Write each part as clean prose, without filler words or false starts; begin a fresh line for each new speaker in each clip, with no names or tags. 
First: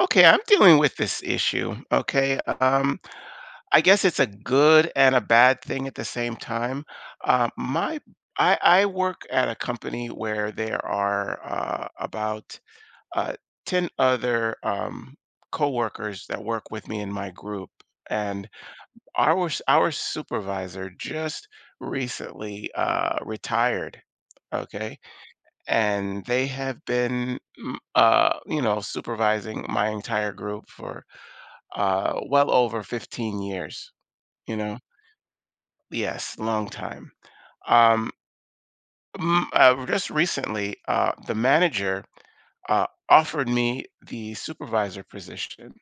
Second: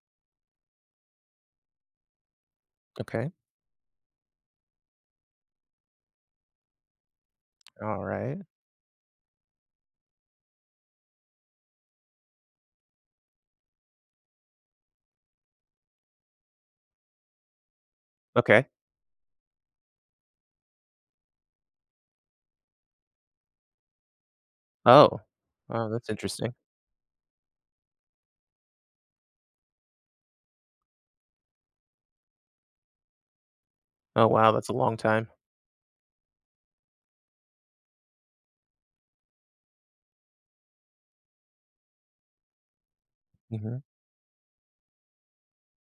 Okay, I'm dealing with this issue. Okay,
Okay.
I guess it's a good and a bad thing at the same time. Uh, my,
Alright.
I work at a company where there are about uh, ten other coworkers that work with me in my group, and
Okay.
our supervisor just recently retired. Okay,
Oh, oh, that's
and they
interesting.
have been, supervising my entire group for well over 15 years,
Oh, wow,
you
that's a
know?
long time.
Yes, long time. Um, just recently, the manager offered
Mhm.
me the supervisor position.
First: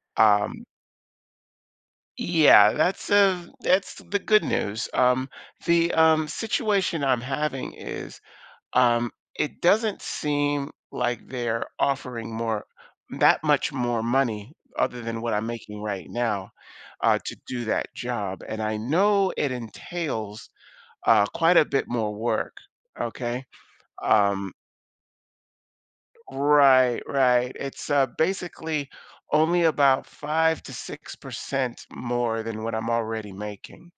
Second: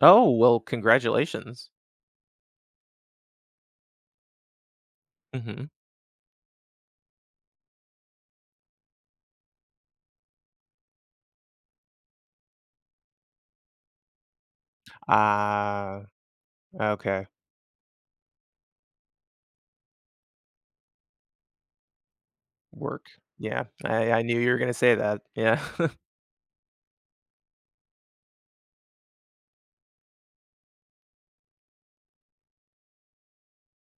Oh, well,
Um,
congratulations.
yeah, that's the good news. Um,
Mhm.
the um, situation I'm having is um, it doesn't seem like they're offering more that much more money other than what I'm making
Ah,
right now
okay.
to do that job. And I know it entails quite a bit more work.
Work.
Okay.
Yeah. I knew you
Um,
were gonna say that. Yeah.
right, right. It's basically only about 5 to 6% more than what I'm already making.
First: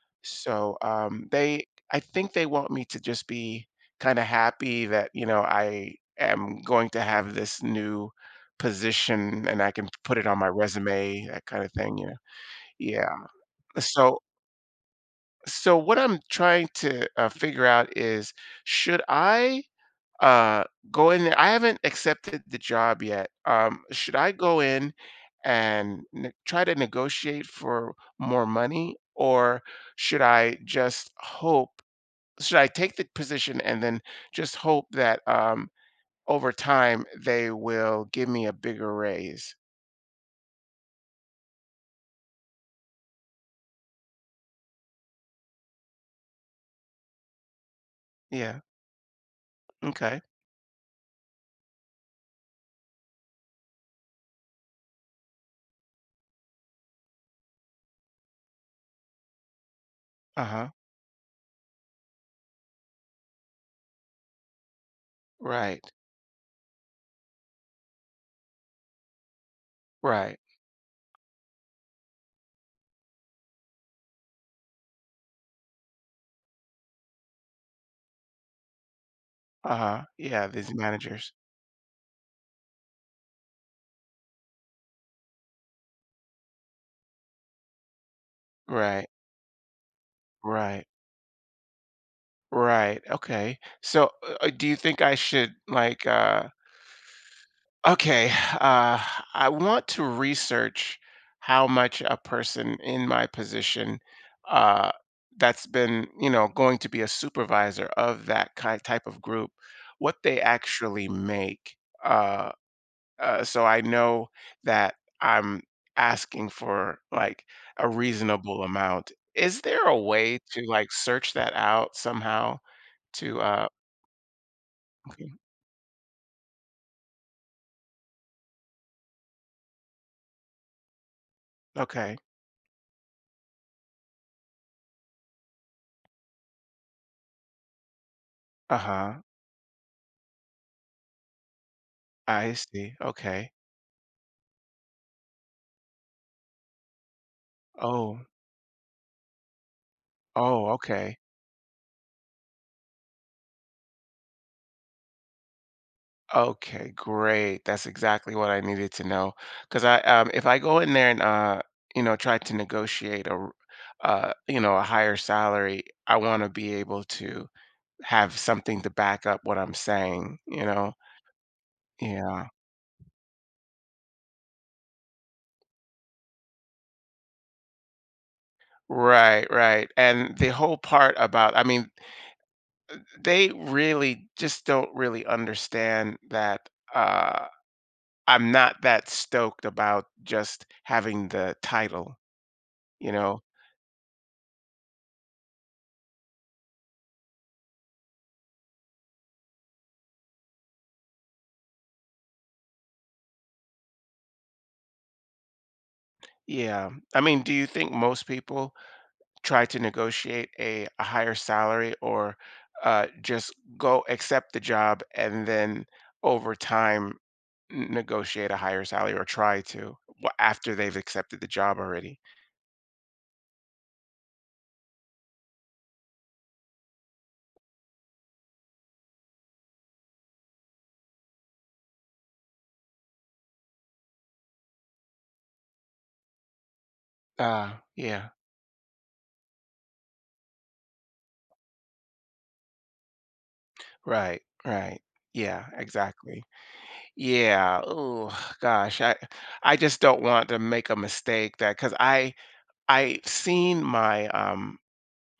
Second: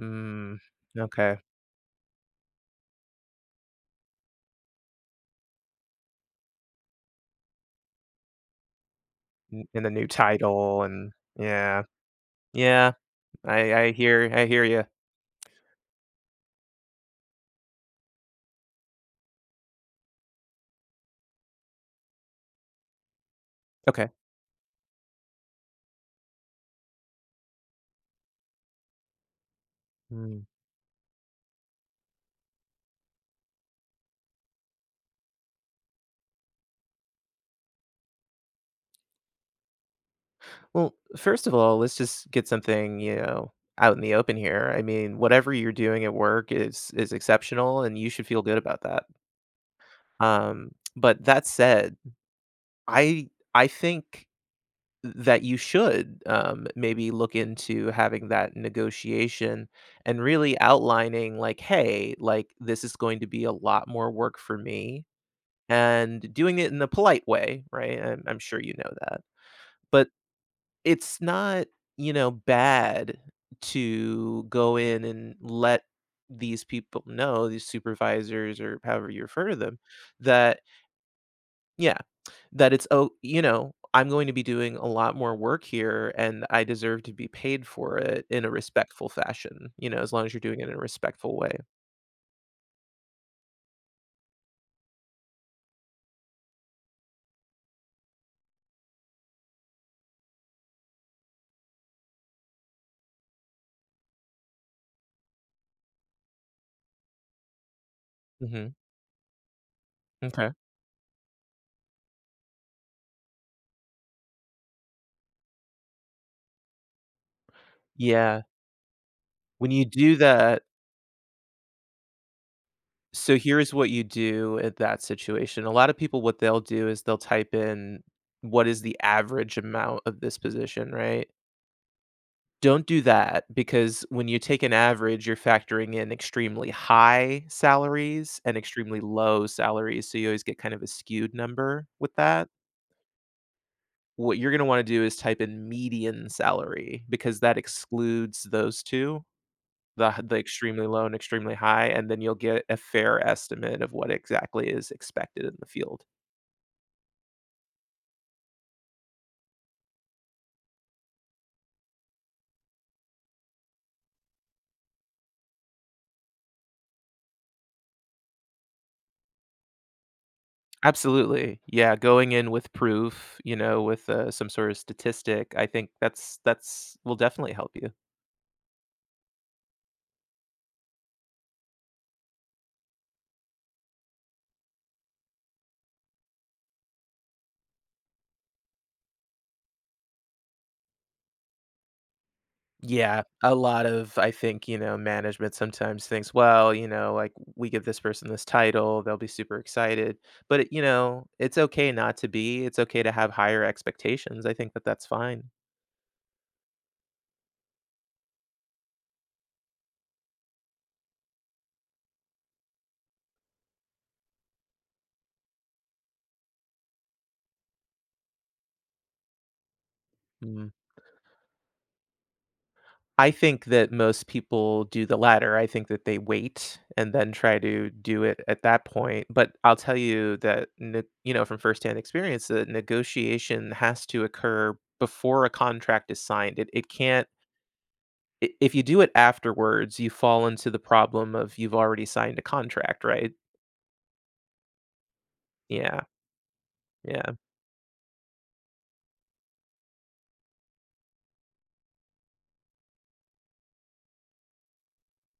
Mm,
So
okay.
I think they want me to just be kind of happy that you know I am going to have this new position and
N
I
and
can
the new
put it on my
title and
resume, that kind of
yeah.
thing. You know,
Yeah.
yeah.
I I
So
hear I hear you.
so what I'm trying to figure out is should I uh, go in there? I haven't accepted the job yet.
Okay.
Should I go in, try to negotiate for more money, or should
Mm.
I just hope should I take the position and then just hope that over time they will give me a bigger raise?
Well, first of all, let's just get something, you know, out in the open here. I mean, whatever you're doing at work is exceptional, and you should feel good
Yeah.
about that.
Okay.
But that said, I I think that you should, maybe look into having that negotiation and
Uh
really
huh.
outlining like, "Hey, like, this is going to be a lot more work for me,"
Right.
and doing it in a polite way, right? I'm sure you know that. But
Right.
it's not, you know, bad to go in and let these people know, these supervisors or however you refer to
Uh
them,
huh. Yeah.
that
These managers.
yeah, that it's, "Oh, you know, I'm going to be doing a lot more work here, and I deserve to be paid for it in a
Right.
respectful fashion," you know, as long as you're doing it in a
Right.
respectful way.
Right. Okay. So, do you think I should like Okay, uh, I want to research how much a person in my position uh, that's been, you know, going to be a supervisor of that
Mhm,
kind type of group, what they
m'kay.
actually make. Uh, so I know that I'm asking for like a
Yeah,
reasonable amount. Is
when you
there a
do
way to
that,
like search that out somehow
so
to
here's what you do at that
okay.
situation. A lot of people, what they'll do is they'll type in, "What is the average amount of this position?" Right?
Okay.
Don't do that because when you take an average, you're factoring in extremely high salaries and extremely
Uh-huh.
low salaries, so you always get kind of a skewed number with that.
I see. Okay.
What you're gonna wanna do is type in median salary because that
Oh.
excludes those 2, the
Oh,
extremely low and
okay.
extremely high, and then you'll get a fair estimate of what exactly is expected in the field.
Okay, great. That's exactly what I needed to know. If I go in there and you know, try to negotiate you know, a higher salary, I want to be able to have something to back up what I'm saying. You know?
Absolutely. Yeah, going
Yeah.
in with proof, you know, with, some sort of statistic, I think that's will definitely help you.
Right. Right. And the whole part about, I mean, they really just don't really understand that. Uh, I'm not that stoked about just having the title. You
Yeah,
know,
a lot of I think, you know, management sometimes thinks, well, you know, like we give this person this title, they'll be super excited. But, it, you know, it's okay not to be. It's okay to have higher expectations. I think that that's fine.
yeah. I mean, do you think most people try to negotiate a higher salary, or just go accept the job and then over time negotiate a higher salary, or try to
Mm.
after they've accepted the job already?
I think that most people do the latter. I think that they wait and then try to do it at that point. But I'll tell you that, you know, from firsthand experience, that negotiation has to occur before a contract is signed. It can't.
Ah, yeah.
I if you do it afterwards, you fall into the problem of you've already signed a contract, right?
Right. Right. Yeah,
Yeah,
exactly.
yeah,
Yeah. Oh gosh. I just don't want to make a mistake that because I've seen my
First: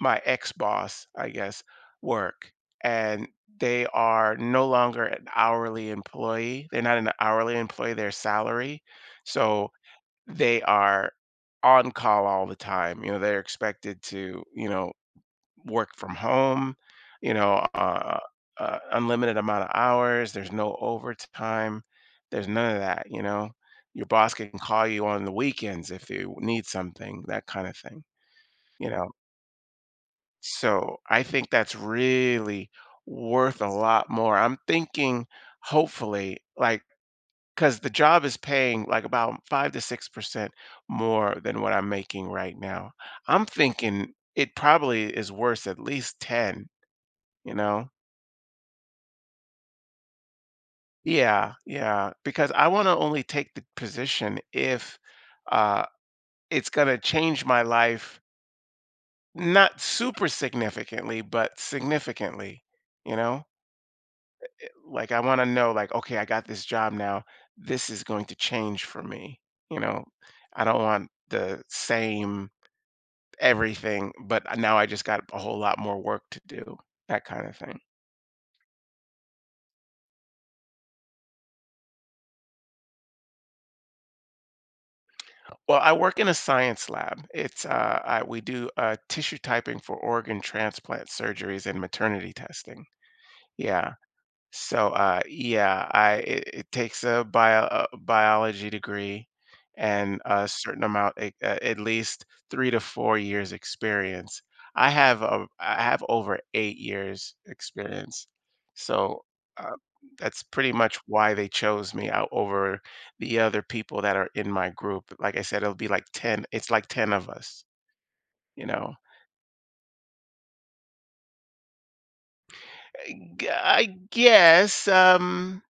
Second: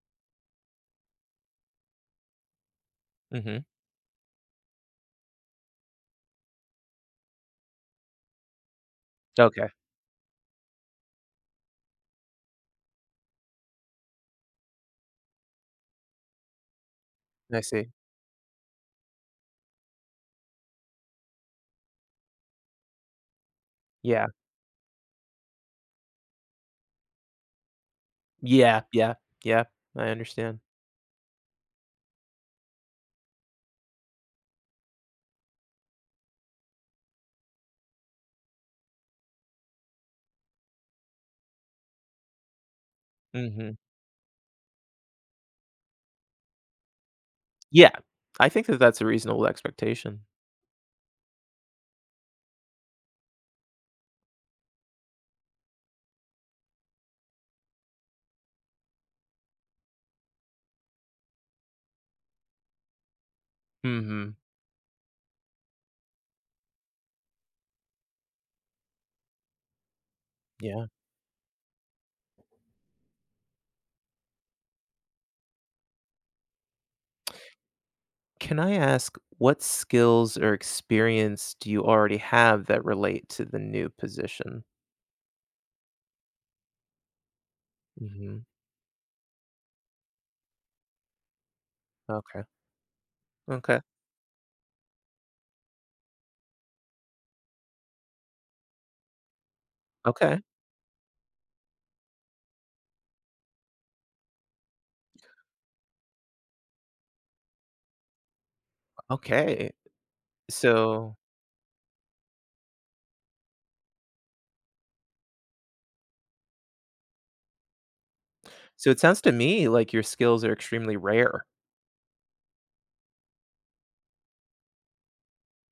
my ex-boss, I guess, work, and
mhm.
they are no longer an hourly employee. They're not an hourly employee, they're salary. So
Okay,
they are on call all the time. You know, they're expected to, you know, work from home, you
I
know,
see.
unlimited amount of hours. There's no overtime. There's none of that, you know. Your
Yeah,
boss can call you on the weekends if you need something, that kind of thing,
yeah,
you know.
yeah, yeah, I understand.
So I think that's really worth a lot more. I'm thinking, hopefully, like, because the job is paying like about 5 to 6% more than what I'm making right now. I'm
Mhm.
thinking it probably is worth at least 10, you know?
Yeah, I think that that's a reasonable expectation.
Yeah, yeah. Because I want to only take the position if uh, it's going to change my life, not super significantly, but significantly, you know?
Mhm,
Like I want to know like okay I got this job now this is going to change for me you know I don't
yeah.
want the same everything but now I just got a whole lot more work to do, that kind of thing.
Can I ask what skills or experience do you already have that relate to the new position?
Well, I work in a science lab. We
Mhm,
do tissue typing for organ transplant surgeries and maternity
okay,
testing.
okay,
Yeah. So, yeah, it takes a biology degree and
okay,
a certain amount, at least 3 to 4 years experience. I have over 8 years experience, so
okay.
uh, that's pretty much
So
why they chose me out over the other people that are in my group. Like I said, it'll be like ten. It's like ten of us, you
so
know.
it sounds to me like your skills are extremely rare.
I, I guess.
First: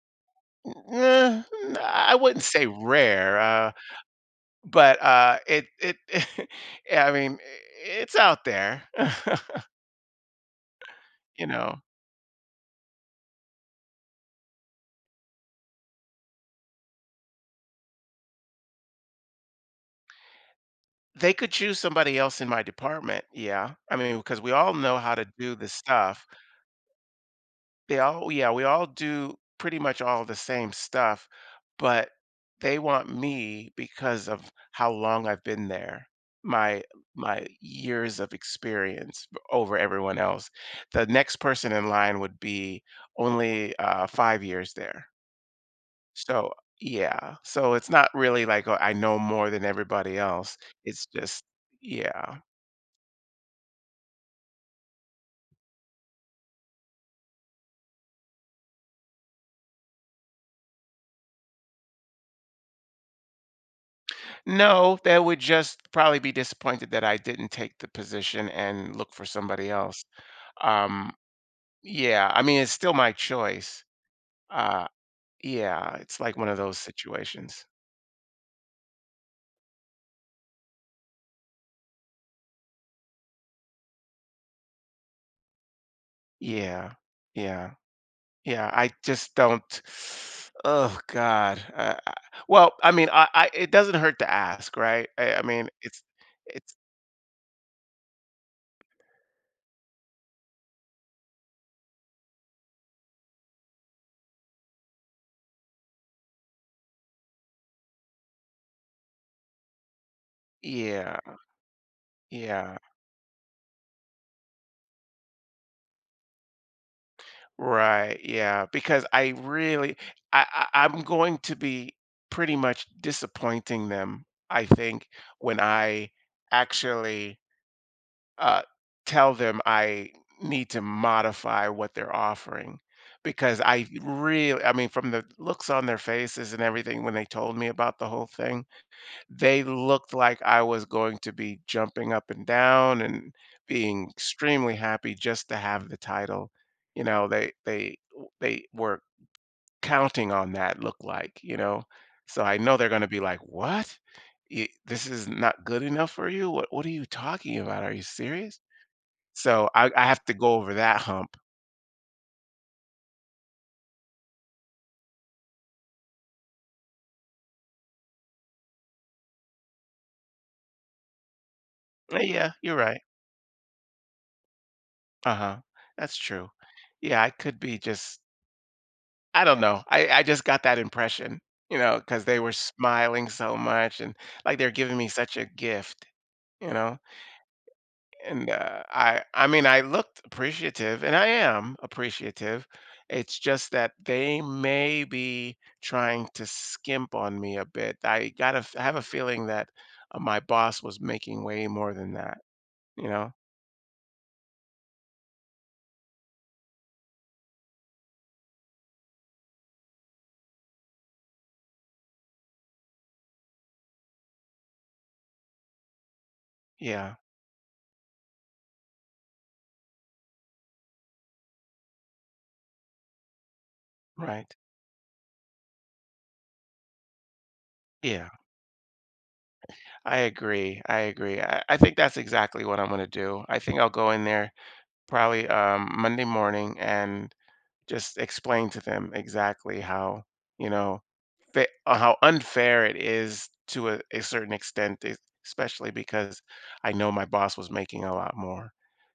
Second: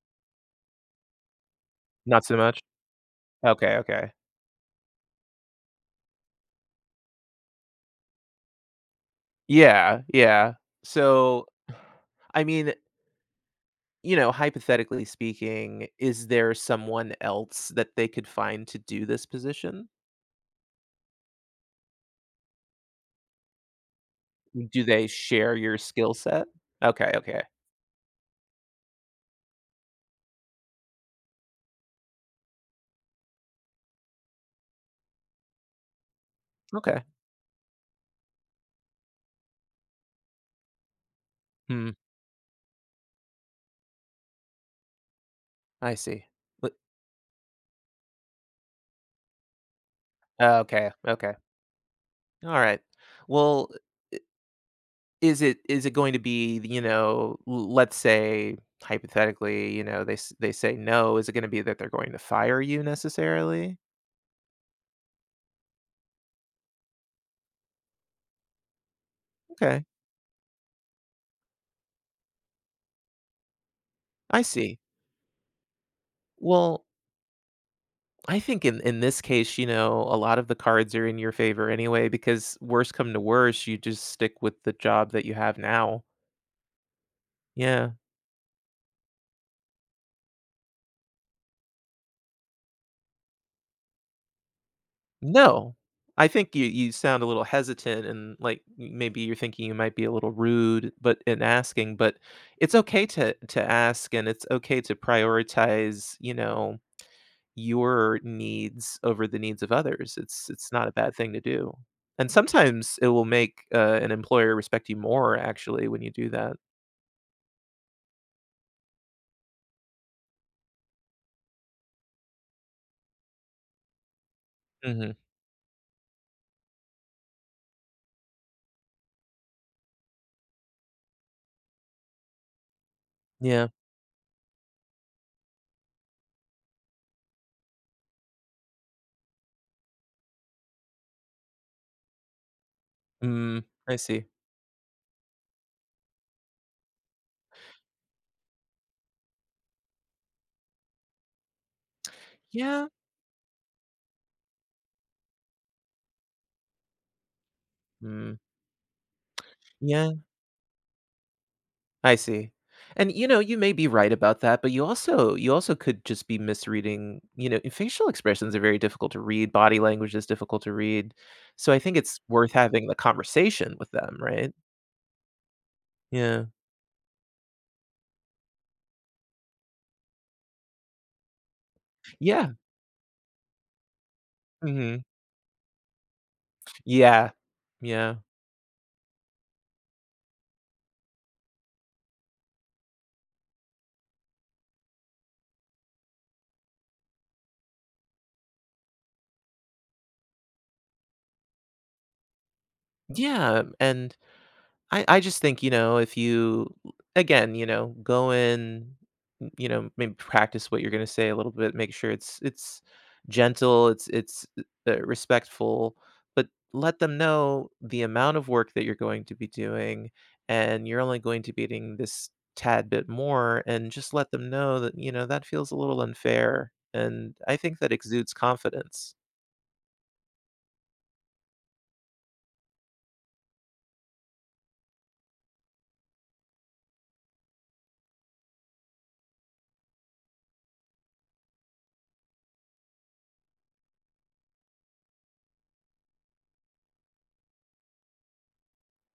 Eh, I
Not so
wouldn't
much?
say rare,
Okay, okay.
but it it I mean it's out there.
Yeah, yeah.
You
So,
know,
I mean, you know, hypothetically speaking, is there someone else that they could find to do this position?
they could choose somebody else in my department. Yeah, I mean because we all
Do
know
they
how to do
share
this
your skill
stuff.
set? Okay, okay.
They all yeah, we all do pretty much all the same stuff, but they want me because of how long I've been there, my
Okay.
my years of experience over everyone else. The next person in
Hmm,
line would be only 5 years there.
I see.
So
But
yeah, so it's not really like oh, I know more than everybody else.
okay,
It's
okay.
just yeah.
Alright. Well, is it going to be, you know, l let's say, hypothetically, you know, they say no, is it gonna be that they're going to fire you necessarily?
No, they would just probably be disappointed that I didn't take the position and look for somebody
Okay,
else. Um, yeah, I mean, it's still my choice.
I see.
Uh, yeah, it's like one of those
Well,
situations.
I think in this case, you know, a lot of the cards are in your favor anyway because worse come to worse, you just stick with the job that you have now.
Yeah, yeah,
Yeah.
yeah. I just don't. Oh God. Well, I mean, I it doesn't hurt to ask, right? I mean,
No. I think you
it's
sound a little hesitant and like maybe you're thinking you might be a little rude but in asking, but it's okay to ask and it's okay to prioritize, you know, your needs over the needs of others. It's not a bad
yeah,
thing to do. And
yeah,
sometimes it will make, an employer respect you more actually when you do that.
right, yeah. Because I really, I, I I'm going to be pretty much disappointing them. I think
Mhm.
when I actually uh, tell them I need to modify what they're offering because
Yeah.
I really, I mean, from the looks on their faces and everything when they told me about the whole thing, they looked like I was going to be jumping up and down and
Mm, I
being
see.
extremely happy just to have the title. You know, they were counting on that look like, you know. So I know they're
Yeah.
going to be like, "What? This is not good enough for you? What are you talking about? Are you
Mm,
serious?" So I
yeah,
have to go over that hump.
I see. And, you know, you may be right about that, but you also could just be misreading, you know, facial expressions are very difficult to read, body language is difficult to read. So I think it's
Yeah,
worth
you're
having the
right.
conversation with them, right?
Uh-huh. That's
Yeah.
true. Yeah, I could be just I don't know. I just got that impression, you know, cuz they
Yeah.
were smiling so much and like they're giving
Mhm.
me such a gift, you know.
Yeah. Yeah.
And I mean, I looked appreciative and I am appreciative. It's just that they may be trying to skimp on me a bit. I got to have a feeling that my boss was making way more than that, you know.
Yeah, and I just think, you know, if you again, you know, go in, you know, maybe practice what you're going to say a little bit, make sure it's gentle, it's respectful, but let
Yeah.
them know the amount of work that you're going to be doing and you're only going to be eating this tad bit more and just let them
Right.
know that, you know, that feels a little unfair. And I think that
Yeah,
exudes confidence.
I agree. I agree. I think that's exactly what I'm going to do. I think I'll go in there probably Monday morning and just explain to them exactly how, you know, how unfair it is to a certain extent, especially because I know my boss was making a lot more.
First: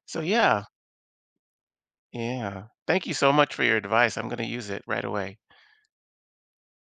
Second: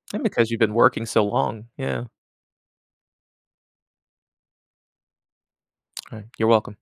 So,
And because you've
yeah,
been working so long. Yeah.
yeah. Thank you so much for your advice. I'm going to use it right away.
All right. You're welcome.